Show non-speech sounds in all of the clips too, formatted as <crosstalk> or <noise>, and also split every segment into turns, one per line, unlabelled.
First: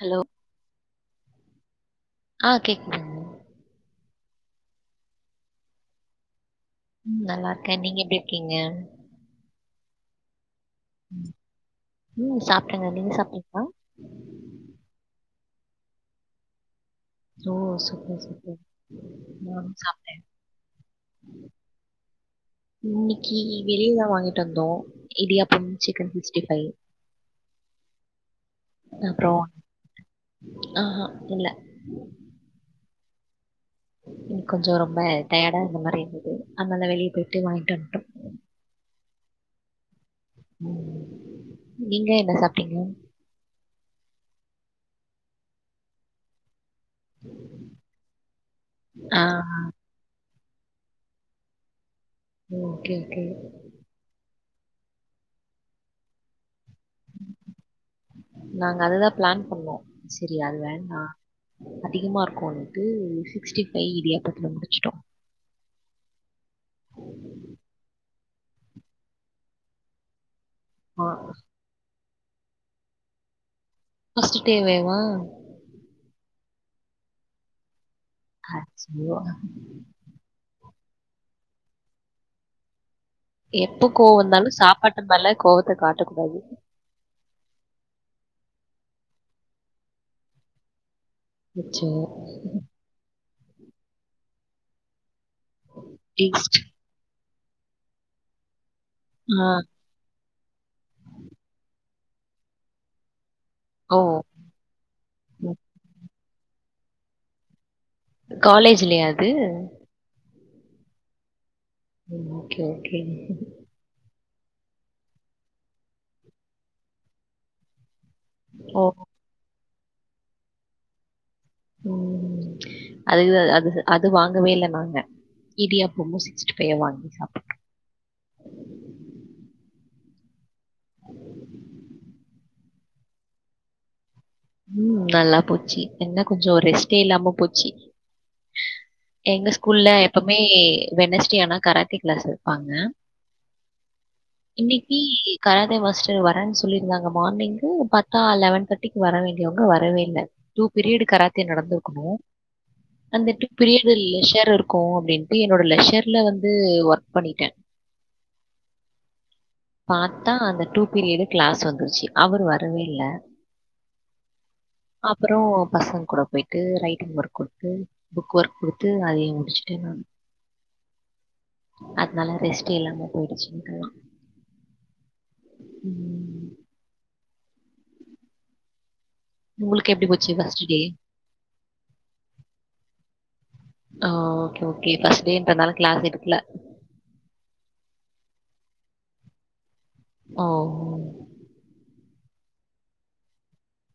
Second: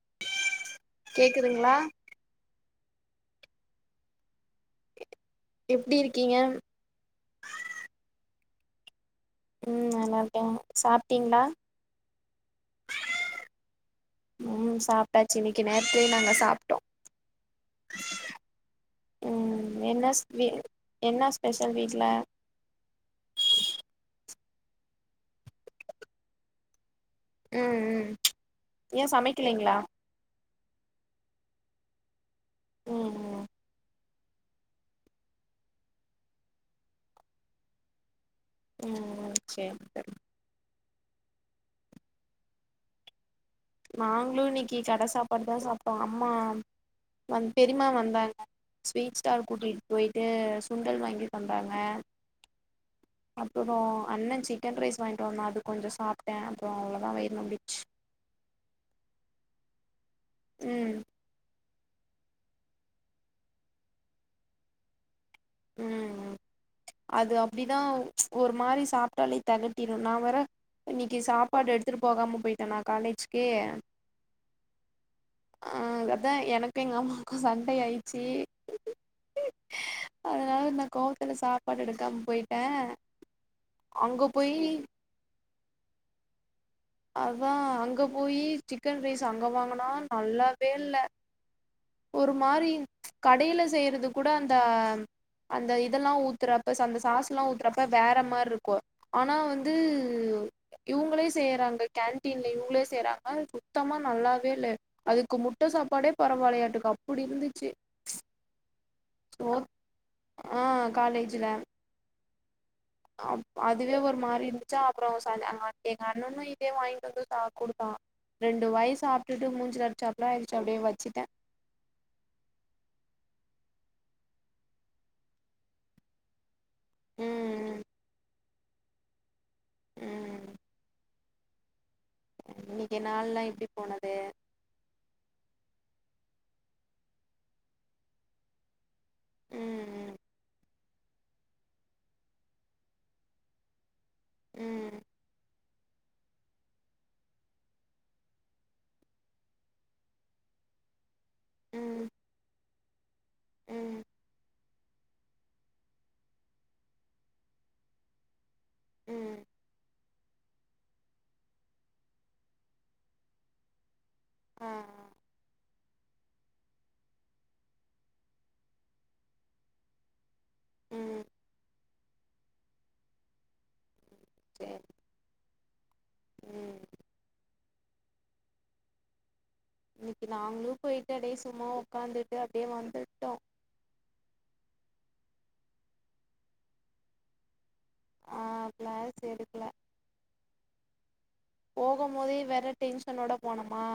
Hello
கேக்குதுங்ளா
ஆ கேக்துங்
எப்டி இருக்கீங்க
ம் நல்லாருக்கே நீங்க எப்டி இருக்கீங்க
ம் நல்லாருக்கே சாப்ட்டீங்ளா
ம் சாப்ட்டேங்க நீங்க சாப்ட்டீங்களா
ம் சாப்ட்டாச்சு இன்னைக்கு நேர்த்துலே நாங்க சாப்ட்டோ
ஓ சூப்பர் சூப்பர் மார்னிங் சாப்ட்டே
என்னா ஸ்பெஷல் வீட்ல
இன்னைக்கு வெளியதா வாங்கிட்டு வந்தோ இடியாப்பம் சிக்கன் சிக்ஸ்டி ஃபைவ்
அ அ ஏ சமைக்கலைங்ளா
ஆ ஆ இல்ல
ம் ம்
எனக் கொஞ்ச ரொம்ப டயர்டா இருந்த மாரி இருந்தது அதனால வெளிய போய்ட்டு வாங்கிட்டு வந்ட்டோ
ம் சேரி தோழி
ம் நீங்க என்ன சாப்ட்டீங்க
நாங்ளு இன்னிக்கி கட சாப்பாடு தா சாப்ட்டோ அம்மா வந் பெரிமா வந்தாங்க ஸ்வீட்
ஆ
ஸ்டால் கூட்டிட் போயிட்டு சுண்டல் வாங்கி தந்தாங்க
ஓ ஓகே ஓகே.
அப்றோ அண்ண சிக்கன் ரைஸ் வாய்ண்ட்டு வந்தா அது கொஞ்ச சாப்ட்டே அப்றோ அவ்ளதா வயிறு நொம்பிட்ச்சு
நாங்க அதுதா பிளான் பண்ணோ செரி அது
ம்
வேண்டா அதிகமா இருக்குன்ட்டு சிக்ஸ்டி ஃபைவ் இடியாப்பத்துல முடிச்சிட்டோ
ம் அது அப்டிதா ஒரு மாரி சாப்ட்டாலே தெகட்டிடு நா வேற
ஆ
இன்னிக்கு சாப்பாடு எடுத்துட்டு போகாம போயிட்டனா காலேஜ்கு
ஃபஸ்ட்டு டேவே வா
ஆ அதா எனக்கு எங்கம்மாக்கு சண்ட ஆயி
அச்சோ
அதனால நா கோவத்துல சாப்பாடு எடுக்காம போயிட்டே
எப்போ கோவோ
அங்க
வந்தாலு
போயி
சாப்பாட்டு மேல கோவத்த காட்ட கூடாது
அதா அங்க போயி சிக்கன் ரைஸ் அங்க வாங்குனா நல்லாவே இல்ல
அச்சோ
ஒரு மாரி கடைய்ல செய்யறது கூட அந்த அந்த இதெல்லா
ஈஸ்ட்
ஊத்துறப்ப ச அந்த சாஸ்ல்லா ஊத்துறப்ப வேற மார்ருக்கு ஆனா
ஆ
வந்து இவுங்களே செய்யறாங்க கேன்டீன்ல இவுங்களே செய்றாங்க சுத்தமா
ஓ
நல்லாவே இல்ல அதுக்கு
ம்
முட்ட சாப்பாடே பரவால்லயாட்டுக்கு அப்புடி இருந்துச்சு
காலேஜ்லயா அது
சோ ஆ காலேஜ்ல
ஆமா ஓகே ஓகே
அப் அத் துவே ஒரு மாரி இருந்துச்சா அப்றோ சாயங்காலோ எங்கண்ணனு இதே வாய்ண்ட்டு ச வந்து குடுத்தா ரெண்டு
ஓ
வாய் சாப்ட்டுட்டு மூஞ்சில அடிச்சாப்ல இர்ந்ச்சு அப்டியே வெச்சிட்டே
ம் அதுக்கு அது அது வாங்கவே இல்ல நாங்க இடியாப்பமு சிக்ஸ்டி ஃபையவு வாங்கி சாப்ட்டோ
ம் ம் இன்னைக்கு நாள்லா எப்டி போனது
ம் நல்லா போச்சு என்ன கொஞ்சோ ரெஸ்ட்டே இல்லாம போச்சி எங்க ஸ்கூல்ல
ம்
எப்பமே வெனஸ்டே ஆனா கராத்தே க்ளாஸ் வெப்பாங்க இன்னைக்கி
ம்
கராதே மாஸ்டர் வரேன் சொல்லிருந்தாங்க மார்னிங்கு பாத்தா லெவன் தேட்டிக்கு வர வேண் டியவங்க வரவே இல்ல டூ ப்ரியடு கராத்தே
ம்
நடந்துருக்கணு அன் தட்டு
ம்
பிரிவெல் லெஷர் இருக்கு அப்டின் ட்டு என்னோட லெஷர்ல வந்து ஒர்க் பண்ணிட்டே
ம்
பாத்தா அந்த டூ பீரியடு க்ளாஸ் வந்துருச்சு அவரு வரவே இல்ல
அ
அப்பறோ பசங்க கூட போய்ட்டு ரைட்டிங் ஒர்க் குடுத்து புக் ஒர்க் குடுத்து அதையு முடிச்சுட்டே நானு
ம்
அதனால ரெஸ்ட்டே இல்லாம போய்டுச்சு <unintelligible>
சேரி
ம்
ம்
உங்களுக்கு எப்படி
இன்னைக்கி
போச்சு ஃபர்ஸ்ட்
நாங்களு
டே
போய்ட்டு அப்டியே சும்மா ஒக்காந்துட்டு அப்டியே வந்துட்டோ
ஓ ஓகே ஓகே ஃபஸ்ட்டு டேன்றனால க்ளாஸ் எடுக்ல
ஆ க்ளாஸ் எடுக்ல
ஓ
போகு போதே வேற டென்ஷனோட போனோமா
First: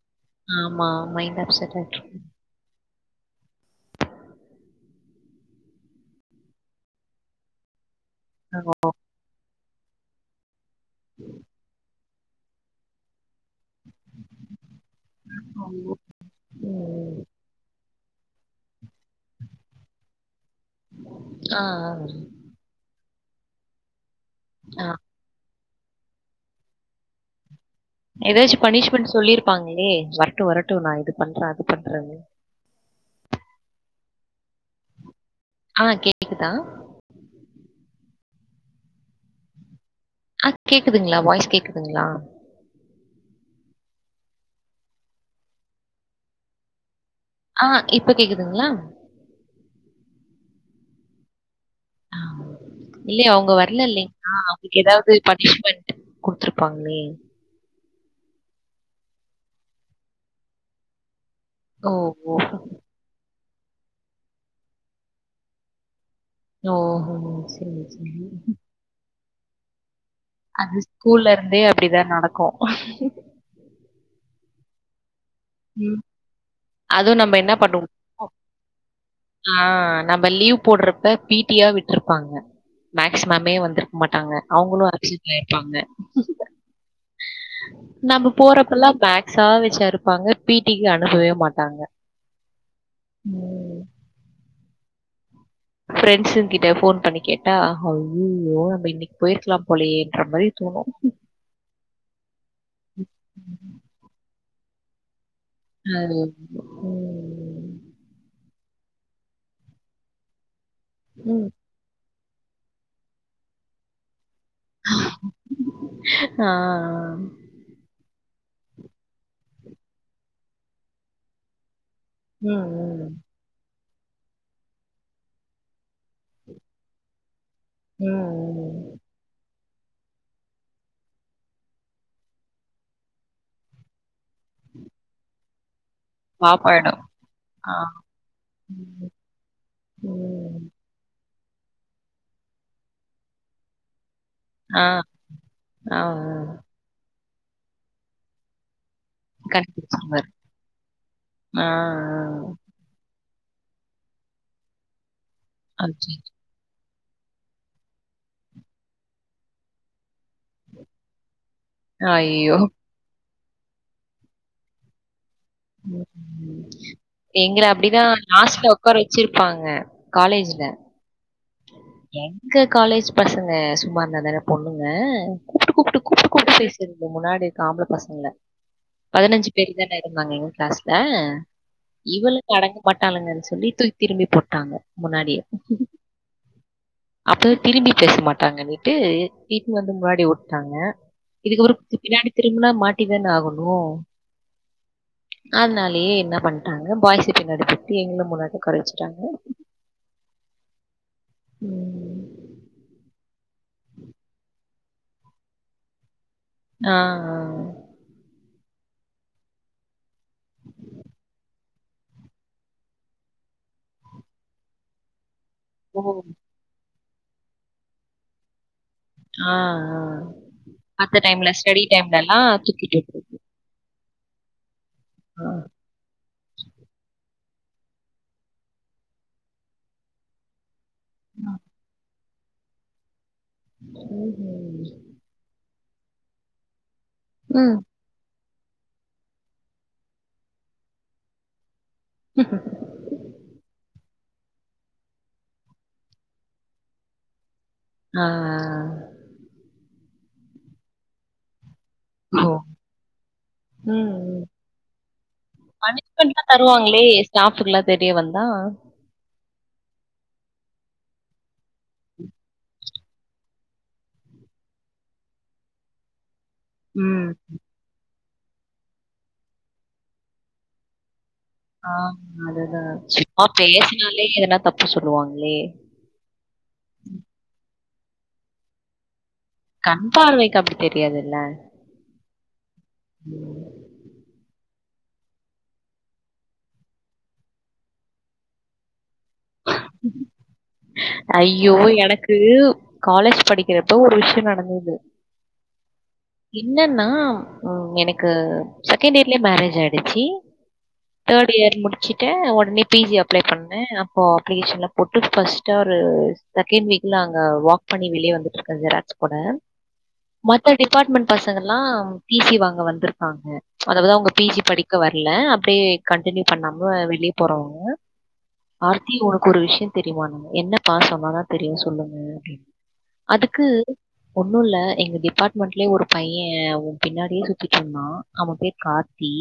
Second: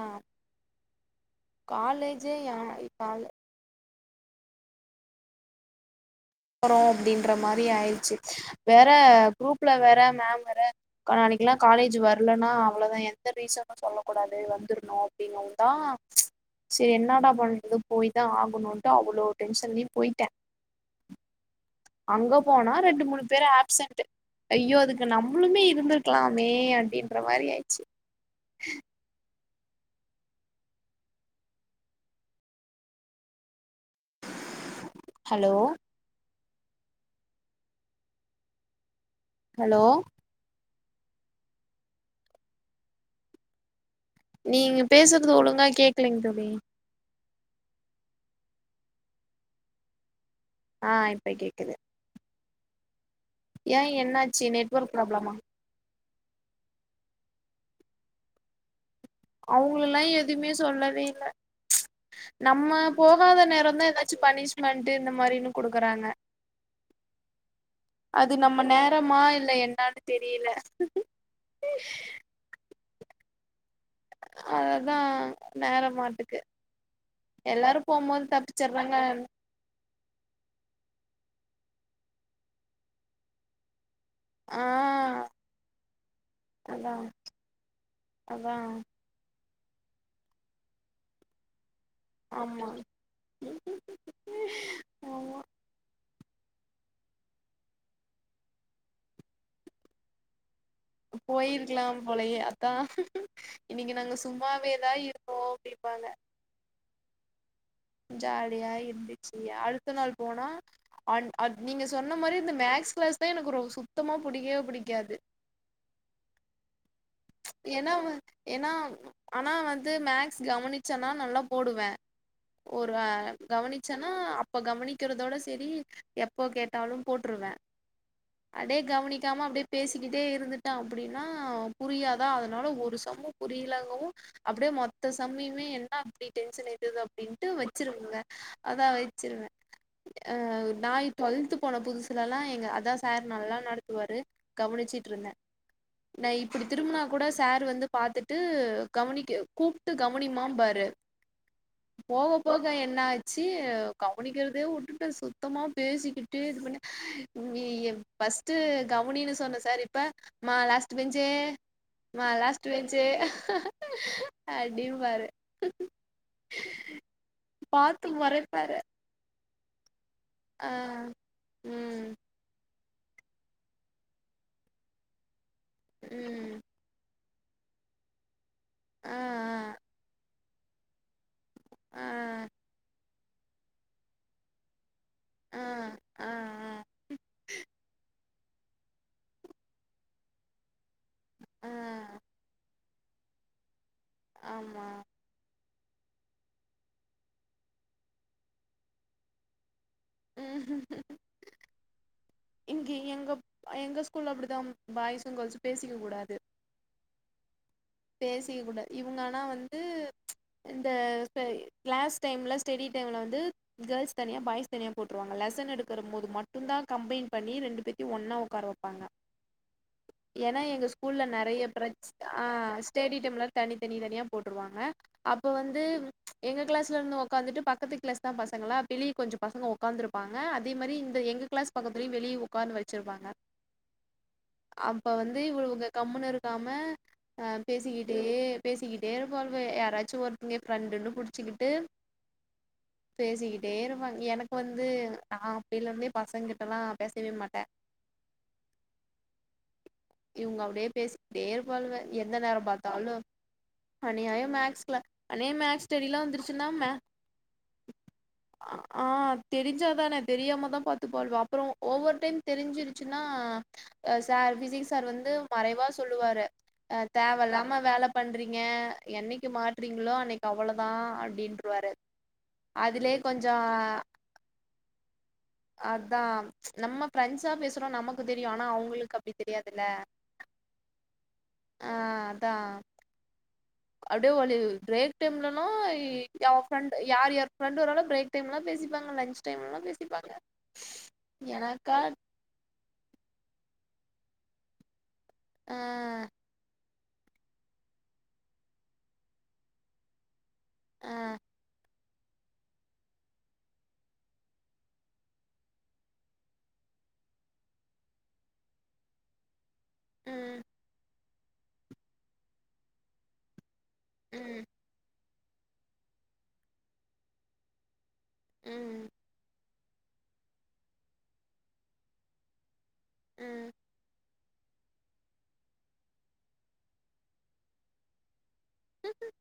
ஆமா மைண்ட் அப்செட் ஆயிட்ருக்கு
காலேஜே ஏ இப்ப அலு போறோ அப்டின்ற மாரி ஆய்ருச்சி
ஆமா.
வேற குரூப்ல வேற மேம் வேற கா நாளைக்கிலா காலேஜ் வரலன்னா அவ்ளதா எந்த ரீசன் னு சொல்லக்கூடாது வந்துர்ணு அப்டின்னோவு தா சே
ம்.
என்னடா பண்றது போய் தா ஆகணுன்ட்டு அவ்ளோ டென்ஷன்லயு போய்ட்டே
ஆ ஆ
அங்க போனா ரெண்டு மூணு பேரு அப்சன்ட்டு ஐயோ
ஆ.
அதுக்கு நம் ம்ளுமே இருந்துருக்கலாமே அப்டின்ற மாரி ஆய்ச்சு
ஏதாச்சு பனிஷ்மெண்ட் சொல்லிருப்பாங்களே வரட்டு வரட்டு நா இது பண்றே அது பண்றேன்னு
ஹலோ
ஆஹ் கேட்குதா
ஹலோ
அ கேக்குதுங்களா வாய்ஸ் கேக்குதுங்களா
நீங்க பேசுறது ஒழுங்கா கேட்கலைங்க தோழி
ஆஹ் இப்ப கேக்குதுங்களா
ஆ இப்ப கேட்குது
இல்லயே அவுங்க வரல இல்லைங்களா
என்னாச்சு
அவுங்களுக்கு
நெட்வொர்க்
ஏதாவ்து
ப்ராப்ளமா
பனிஷ்மெண்ட் குடுத்துருப்பாங்ளே
அவுங்களலா எதுமே சொல்லவே இல்ல
ஓ! ஓ!
நம்ம போகாத நேர தா ஏதாச்சு பனிஷ்மெண்ட்டு இந்த மாரின்னு குடுக்குறாங்க
ஓஹோ! சரி, சரி.
அது நம்ம நேரமா இல்ல என்னனு
அது ஸ்கூல்ல இருந்தே அப்டிதா நடக்கு
அதான் நேர
ம்.
மாட்டுக்கு
அதுவும் நம்ம
எல்லாரு போபோது தப்பிச்சிறாங்க
ஆஹ் நம்ம லீவ் போடுறப்ப பீ டி யா விட்டுருப்பாங்க மேக்ஸ் மேமே வந்திரு மாட்டாங்க
ஆ
அவுங்களு அப்சென்ட் ஆயிருப்பாங்க
அதா
நம்ப
அதா
போறப்பல்லா மாக்ஸா வச்சு அருப்பாங்க பீட்டிக்கு அனுப்பவே மாட்டாங்க
ஆமா
ம்.
<unintelligible> ஆமா
ஃப்ரெண்ட்ஸுங் கிட்ட ஃபோன் பண்ணி கேட்டா ஐய்யயோ நம்ப இன்னிக் போயிருக்லா போலயேன்ற மாரி தோணு
போயிருக்கலாம் போலயே அத்தா இன்னிக்கி நாங்க சும்மாவேதா இருந்தோ டிப்பாங்க
அது ம்.
ஜாலியா இருந்துச்சி அடுத்த நாள் போனா அ அ
ம்.
நீங்க சொன்ன மாரி இந்த மேக்ஸ் க்ளாஸ் தா எனக்கு ரோ சுத்தமா புடிக்கே
ஆ ஆ
ஏனா வந் ஏனா ஆனா வந்து மேக்ஸ் கவனிச்சனா நல்லா போடுவ
ம்,
ஒர் அ
ம்.
கவனிச்சனா அப்ப கவனிக்கிறதோட சேரி எப்போ கேட்டாலும் போட்ருவே
ம்
அடே
ம்.
கவுனிக்காம அப்டே பேசிக்கிட்டே இருந்துட்ட அப்டினா புரியாதா அதனால ஒரு சம்மு புரியலங்குவு அப்டே மொத்த சம்மயுமே என் அ அப்டி டென்ஷன்
பாப்பாயிடும்.
எதுக்கு அப்டின்ட்டு
ஆ.
வச்சிருவங்க அதான்
ம்.
வச்சிருவ அ
ம்.
நாய் ட்வெல்த்து போன புதுசுலலா எங்க அதா சார் நல்லா நடத்துவாரு
ஆ.
கவனிச்சுட்ருந்த
ஆ, ஆ.
நா இப்டி திரும்புனா கூட சார் வந்து பாத்துட்டு கவனிக்க கூப்ட்டு
கண்டுபிடிச்சிருவாரு.
கவனிமாம்பாரு
ஆ,
போக போ
ஆ.
அ என்ன ஆச்சு கவனிக்கறதே வுட்டுட்ட சுத்தமா
அச்சச்சோ!
பேசிகிட்டே இதுபன்ன நீ ஃபஸ்ட்டு கவுனினு சொன்ன சார் இப்ப மா லாஸ்ட் பெஞ்ச் தே மா
ஐயோ!
லாஸ்டு பெஞ்சு அடிம்பாரு
எங்கள அப்டிதா‌
பார்த்து
லாஸ்ல
முறைப்பாரு
ஒக்கார வச்சிருபாங்க காலேஜ்ல
ஆ ம்
எங்க காலேஜ் பசங்க சும்மா இருந்தா தான பொண்ணுங்க கூப்ட்டு கூப்ட்டு கூப்ட்டு கூப்ட்டு
ம்
பேசீட் இந்த முன்னாடி இருக்க ஆம்பள பசங்ல
ஆ
பதினஞ்சு பேரு தான இருந்தாங்க எங்க கிளாஸ் ல
ஆ
இவளுங்க அடங்க மாட்டாளுங்கன் சொல்லி தூக்கி திரும்பி போட்டாங்க முன்னாடியே
ஆ ஆ ஆ
அப்பதா திரும்பி பேச மாட்டாங்கன்னிட்டு இட்டுனு வந்து முன்னாடி வுட்டாங்க
ஆ
இதுக்கப்ரோ பின்னாடி திரும்புனா மாட்டி தான ஆகணு
ஆமா
அனாலேயே என்ன பண்ட்டாங்க பாய்ஸ பின்னாடி போட்டு எங்கள முன்னாடி உக்கார வச்சிட்டாங்க ம்
இங்கே எங்கப் அ எங்க ஸ்கூல்ல அப்பிடிதா பாய்ஸு கேர்ள்ஸு பேசிக்கக் கூடாது
ஆ அ
பேசிக்க கூட இவுங்க ஆனா வந்து இந்த சை கிளாஸ் டைம்ல ஸ்டெடி டைம்ல வந்து கேள்ஸ் தனியா பாய்ஸ் தனியா போட்டுருவாங்க லெசன் எடு கற
ஓ!
போது மட்டுந்தா கம்பைன் பண்ணி ரெண்டு பேத்தயு ஒன்னா ஒக்கார வப் பாங்க
ஆ, ஆ.
ஏனா எங்க
மத்த
ஸ்கூல்ல
டைம்ல
நெறைய
ஸ்டடி
ப்ரச் ஆ
டைம்லலாம் தூக்கிட்டு விட்றது.
டீட்டம்லா தனி தனி தனியா போட்டுருவாங்க அப்ப
ஆ.
வந்து எங்க கிளாஸ்ல இருந்து ஒக்காந்துட்டு பக்கத்து கிளாஸ் தா பசங்களா வெளிய கொஞ்சோ பசங்க ஒக் ஒக்காந்துருப்பாங்க அதே மாரி இந்த எங்க
ஆ.
கிளாஸ் பக்கத்துலயு வெளிய உக்காந்து வழுச்சுருப்பாங்க
ம்ஹ்ம்.
அப்ப வந்து இவளுங்க கம்முன்னு இருக்காம அ
ம்.
பேசிக்கிட்டே பேசிக்கிட்டே இருப்பாளுக யாராச்சு ஒருத்தங்க ஃப்ரெண்டுன்னு புடிச்சுக்கிட்டு
ம்
பேசிக்கிட்டே இருப்பாங்க எனக்கு வந்து நா அப்பேல இருந்தே பசங்க கிட்டல்லா பேசவே மாட்டே
ஆ ஆ ஆ
இவங்க அப்டியே பேசிகிட்டே இருப்பாளுக எந்த
ஓ!
நேரோ பாத்தாலு
ம், ம்.
அநியாயோ மேக்ஸ் கிளா அனே மேக்ஸ் ஸ்டடில்லா
பனிஷ்மென்ட்லாம்
வந்துருச்சுனா மே
தருவாங்களே! ஸ்டாஃப்க்குலாம் தெரிய வந்தா?
ஆ தெரிஞ்சா தான தெரியாமத்தா பாத்துப்பாளுவ அப்பறோ ஒவ்வொரு டைம் தெரிஞ்சிருச்சுன்னா ஆ சார் ஃபிசிக்ஸ் சார் வந்து மறைவா சொல்லுவாரு அ
ம்.
தேவ இல்லாம வேல பண்றீங்க என்னக்கி மாட்றீங்களோ அன்னக்கி அவ்வளோதா அப்டின்ட்டு
ஆ அதுதா சும்மா பேசினாலே எதுனா தப்பு சொல்லுவாங்களே
அதா நம்ம ஃப்ரண்ட்ஸா பேசுறோ நமக்கு தெரியு ஆனா அவுங்களுக்கு அப்டி தெரியாதுல்ல
கண் பார்வைக்கு அப்டி தெரியாதுல்ல
ஆ அதா
ம்
அப்டியே வளு பிரேக் டைம்லலா யா ஃப்ரெண்ட்டு யார் யார் ஃப்ரெண்ட் வராளோ பிரேக் டைம்லலா பேசிப்பாங்க லன்ச் டைம்லலா பேசி
அய்யோ எனக்கு கூ காலேஜ் படிக்கிறப்போ ஒரு விஷ்யோ நடந்தது
ஆ
என்ன னா எனக்கு செகண்ட் இயர்லயே மேரேஜ் ஆய்டுச்சி
ஆ
தேர்ட் இயர் முடுச்சிட்டே ஒடனே பீ ஜி அப்ளோ பண்ணே அப்போ அப்ளிகேஷன்லா போட்டு ஃபர்ஸ்ட்டாரு செகேண்ட் வீக்ல அங்க வாக் பண்ணி வெளிய வந்துட்டுருக்கே ஜெராக்ஸ் போட
ம்
மத்த டிபார்ட்மண்ட் பசங்கல்லா டீ சி வாங்க வந்துருபாங்க அதாவது அவுங்க பீ ஜி
ம்
படிக்க வரல அப்டியே கன்டினியூ பண்ணாம வெளிய போறவங்க
ம்
ஒனக்கு ஒரு விஷ்யோ தெரியுமான்னாங்க என்னப்பா சொன்னாதா தெரியு சொல்லுங்க அப்டின் அதுக்கு
ம்
ஒன்னு இல்ல எங்க டிபார்ட்மண்ட்லயே ஒரு பையே ஒ பின்னாடியே சுத்திட்டு இருந்தா அவெ பேர் கார்த்தி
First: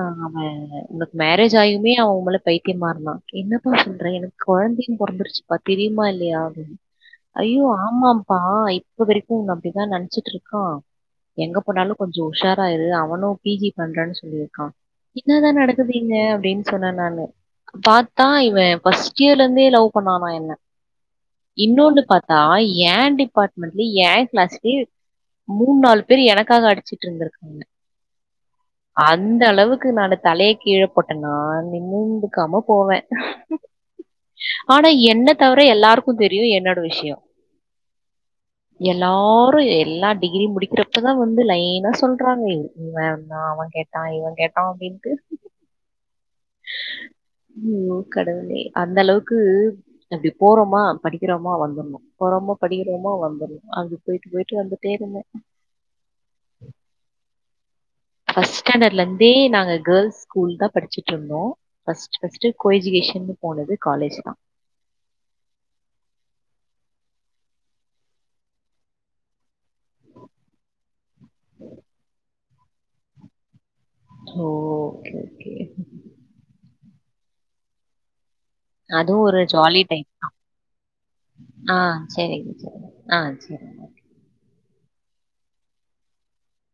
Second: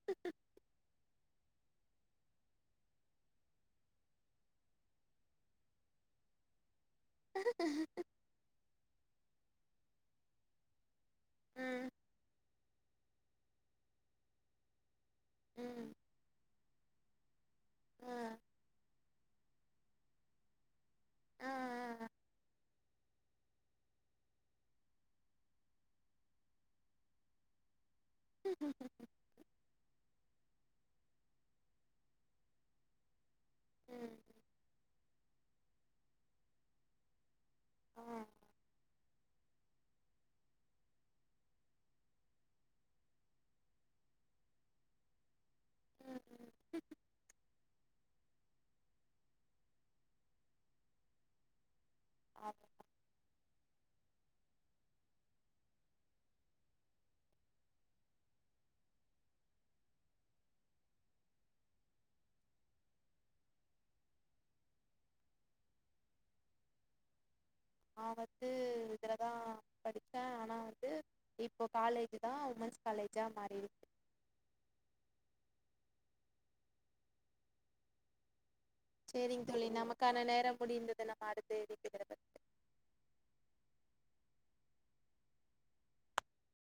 ஆ அவெ உங்க மேரேஜ் ஆயுமே அவெ உன் மேலே பைத்தியமா இருந்தா என்னப்பா சொல்ற எனக்கு கொழந்தையு பொறந்துருச்சுப்பா தெரியுமா இல்லையா அப்டின் ஐயோ ஆமாம்ப்பா இப்ப வரைக்கு உன்ன அப்டிதா நெனச்சுட்ருக்கா எங்க
ம்
போனாலு கொஞ்சோ உஷாரா இரு அவனு பீ ஜி பண்றன் சொல்லிருக்கா என்னாதா
ம்
நடக்குது இங்க அப்டின் சொன்னே நானு பாத்
ஆ
த்தா இவெ ஃபர்ஸ்ட் இயர்ல இருந்தே லவ் பண்ணானா என்ன
ஆ
இன்னோன்னு பாத்தா ஏ டிபாட்மண்ட்ல ஏ கிளாஸ்லயே மூண் நாலு பேர் எனக்காக அடுச்சிட்டு இருந்திருக்காங்க
ம்
அந்த அளவுக்கு நானு தலய கீழ போட்டனா நிமுந்துக்காம போவே ஆனா என்னத் தவர எல்லாருக்கு தெரியு என்னோட விஷ்யோ
ஆ
எல்லாரு எல்லா டிகிரி முடிக்கிறப்பதா வந்து லைனா சொல்றாங்க இவெ இருந்தா அவெ கேட் டா இவெ கேட்டா அப்டின்ட்டு
ம் ம்
ஓ கடவுளே அந்த அளவுக்கு அப்டி போறோமா படிக்குறோமா வந்துடணும்
ஆ
போறோமோ படிக்கிறோமோ வந்துருனும் அப்டி போயிட்டு போயிட்டு வந்துட்டே இருந்தேன் ஃபஸ்ட் ஸ்டாண்டர்ட்லருந்தே நாங்க கேர்ள்ஸ் ஸ்கூல் தான் படிச்சிட்டுருந்தோம் ஃபர்ஸ்ட் ஃபஸ்ட்டு கோஜிகேஷன்னு போனது காலேஜ்ல தான்
நான் வந்து இதில தான் படிச்சேன் ஆனா வந்து இப்போ காலேஜ் தான் உமன்ஸ் காலேஜா மாறிருக்
ஓ ஓகே ஓகே அதுவும் ஒரு
சேரிங் தோழி
ஜாலி டைம்
நமக்கான
தா
நேரம் முடிந்தது நம்ம அடுத்த
ஆ
இணைப்பில
செரி ஆ செரி